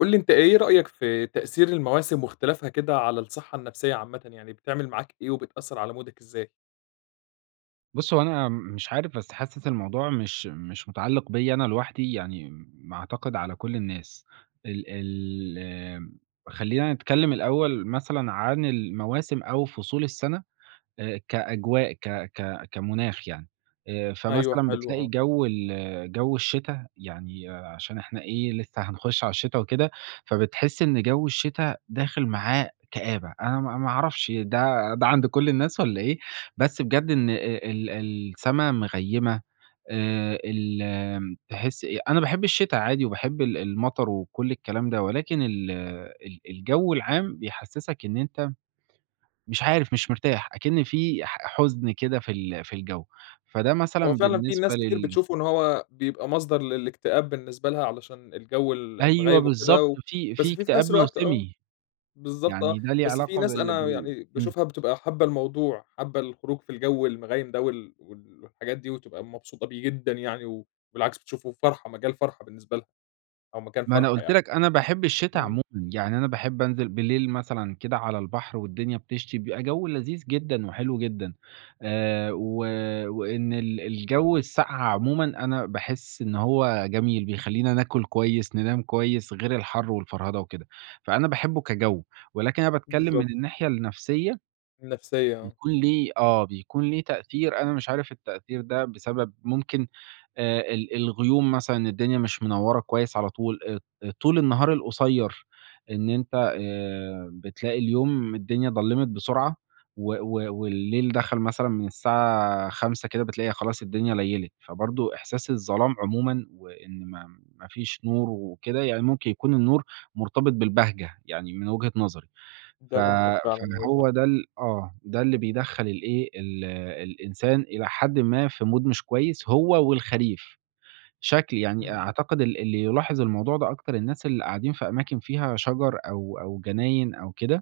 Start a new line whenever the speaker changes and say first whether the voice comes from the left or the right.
left: قُل لي أنت إيه رأيك في تأثير المواسم واختلافها كده على الصحّة النفْسية عامةً، يعني بتعمل معاك إيه وبتأثّر على مودك إزاي؟
right: بُصّ هو أنا م مش عارف بس حاسس الموضوع مش مش مُتعلِّق بيَّ أنا لوحدي، يعني م ما أعتقد على كلّ الناس. ال ال آمم خلّينا نتكلّم الأول مثلًا عن المواسم أو فصول السَّنة آآ كأجواء، ك ك كمُناخ يعني آآ،
left: أيوه
right: فمثلًا
left: حلو،
right: بتلاقي
left: آه.
right: جَوّ ال جَوّ الشِّتا يعني آآ عشان إحنا إيه، لسه هنخُش على الشتا وكده فبتحس إن جَوّ الشِّتا داخل معاه كآبة، أنا ما ما عرفش ده ده عَند كلّ الناس والّا إيه؟ بس بجد إن أ ال السَّما مغيّمة آآ، ال تحِس إيه، أنا باحب الشتا عادي وباحب ال المطر وكلّ الكلام ده، ولكن ال ال الجَوّ العام بيحسّسك إن أنت مش عارف، مش مرتاح أكِن في ح حزن كده في ال في الجو، فده
left: هو
right: مثلًا
left: فعلًا في
right: بالنسبة
left: الناس كتير
right: لل
left: بتشوفه إن هو بيبقى مصدَر للإكتئاب بالنسبة لها علشان الجَوّ ال
right: أيوه
left: المغيّم وكده
right: بالضبط
left: و
right: في في
left: بس في
right: اكتئاب
left: فنَفْس الوقت آه.
right: موسمي،
left: بالضبط، آه،
right: يعني ده ليه
left: بس في
right: علاقة
left: ناس
right: بال
left: أنا و
right: بال
left: يعني
right: إمم.
left: باشوفها بتبقى حابّة الموضوع، حابّة الخروج في الجوّ المغيّم ده وال وال والحاجات دي وتبقى مبسوطة بيه جدًا يعني، وبالعكس بتشوفه فرحَة، مجال فرحَة بالنسبة لها أو مكان
right: ما أنا
left: فرحَة
right: قُلت
left: يعني.
right: لك أنا باحب الشِّتا
left: إمم.
right: عمومًا، يعني أنا باحب أنزِل بالليل مثلًا كده على البحر والدنيا بتشْتي، بيبقى جَوّ لذيذ جدًا وحلو جدًا آآ، و وإن ال الجوّ الساقعة عمومًا أنا باحس إن هو جميل، بيخلّينا ناكُل كويس، ننام كويس، غِير الحَر والفرهدة وكده، فأنا باحبه كجَوّ ولكن أنا باتكلّم
left: بالضبط.
right: من الناحية النَفْسية
left: النَفْسية آه.
right: بيكون ليه، آه بيكون ليه تأثير، أنا مش عارف التأثير ده بسبب ممكن آآ ال الغيوم مثلًا، الدنيا مش منوّرة كويس على طول، أ ط أ طُول النهار القصيّر، إن أنت آآ بتلاقي اليوم الدنيا ضلّمِت بسُرعة و و والليل دخَل مثلًا من الساعة 17:00 كده، بتلاقي خلاص الدنيا ليّلِت، فبرضه إحساس الظلام عمومًا وإن ما ما فيش نُور وكده، يعني ممكن يكون النُّور مرتبِط بالبهجة يعني من وِجهة نظري، ف
left: ده ممكن
right: فاللي
left: فعلًا، أيوه صح.
right: هو ده ال آه، ده اللي بيدخّل الإيه، ال الإنسان إلى حدٍ ما في mood مش كويس هو والخريف. شكْل يعني أ
left: اهم.
right: أعتقد ال اللي يلاحِظ الموضوع ده أكتر الناس اللي قاعدين في أماكن فيها شجَر أو أو جناين أو كده.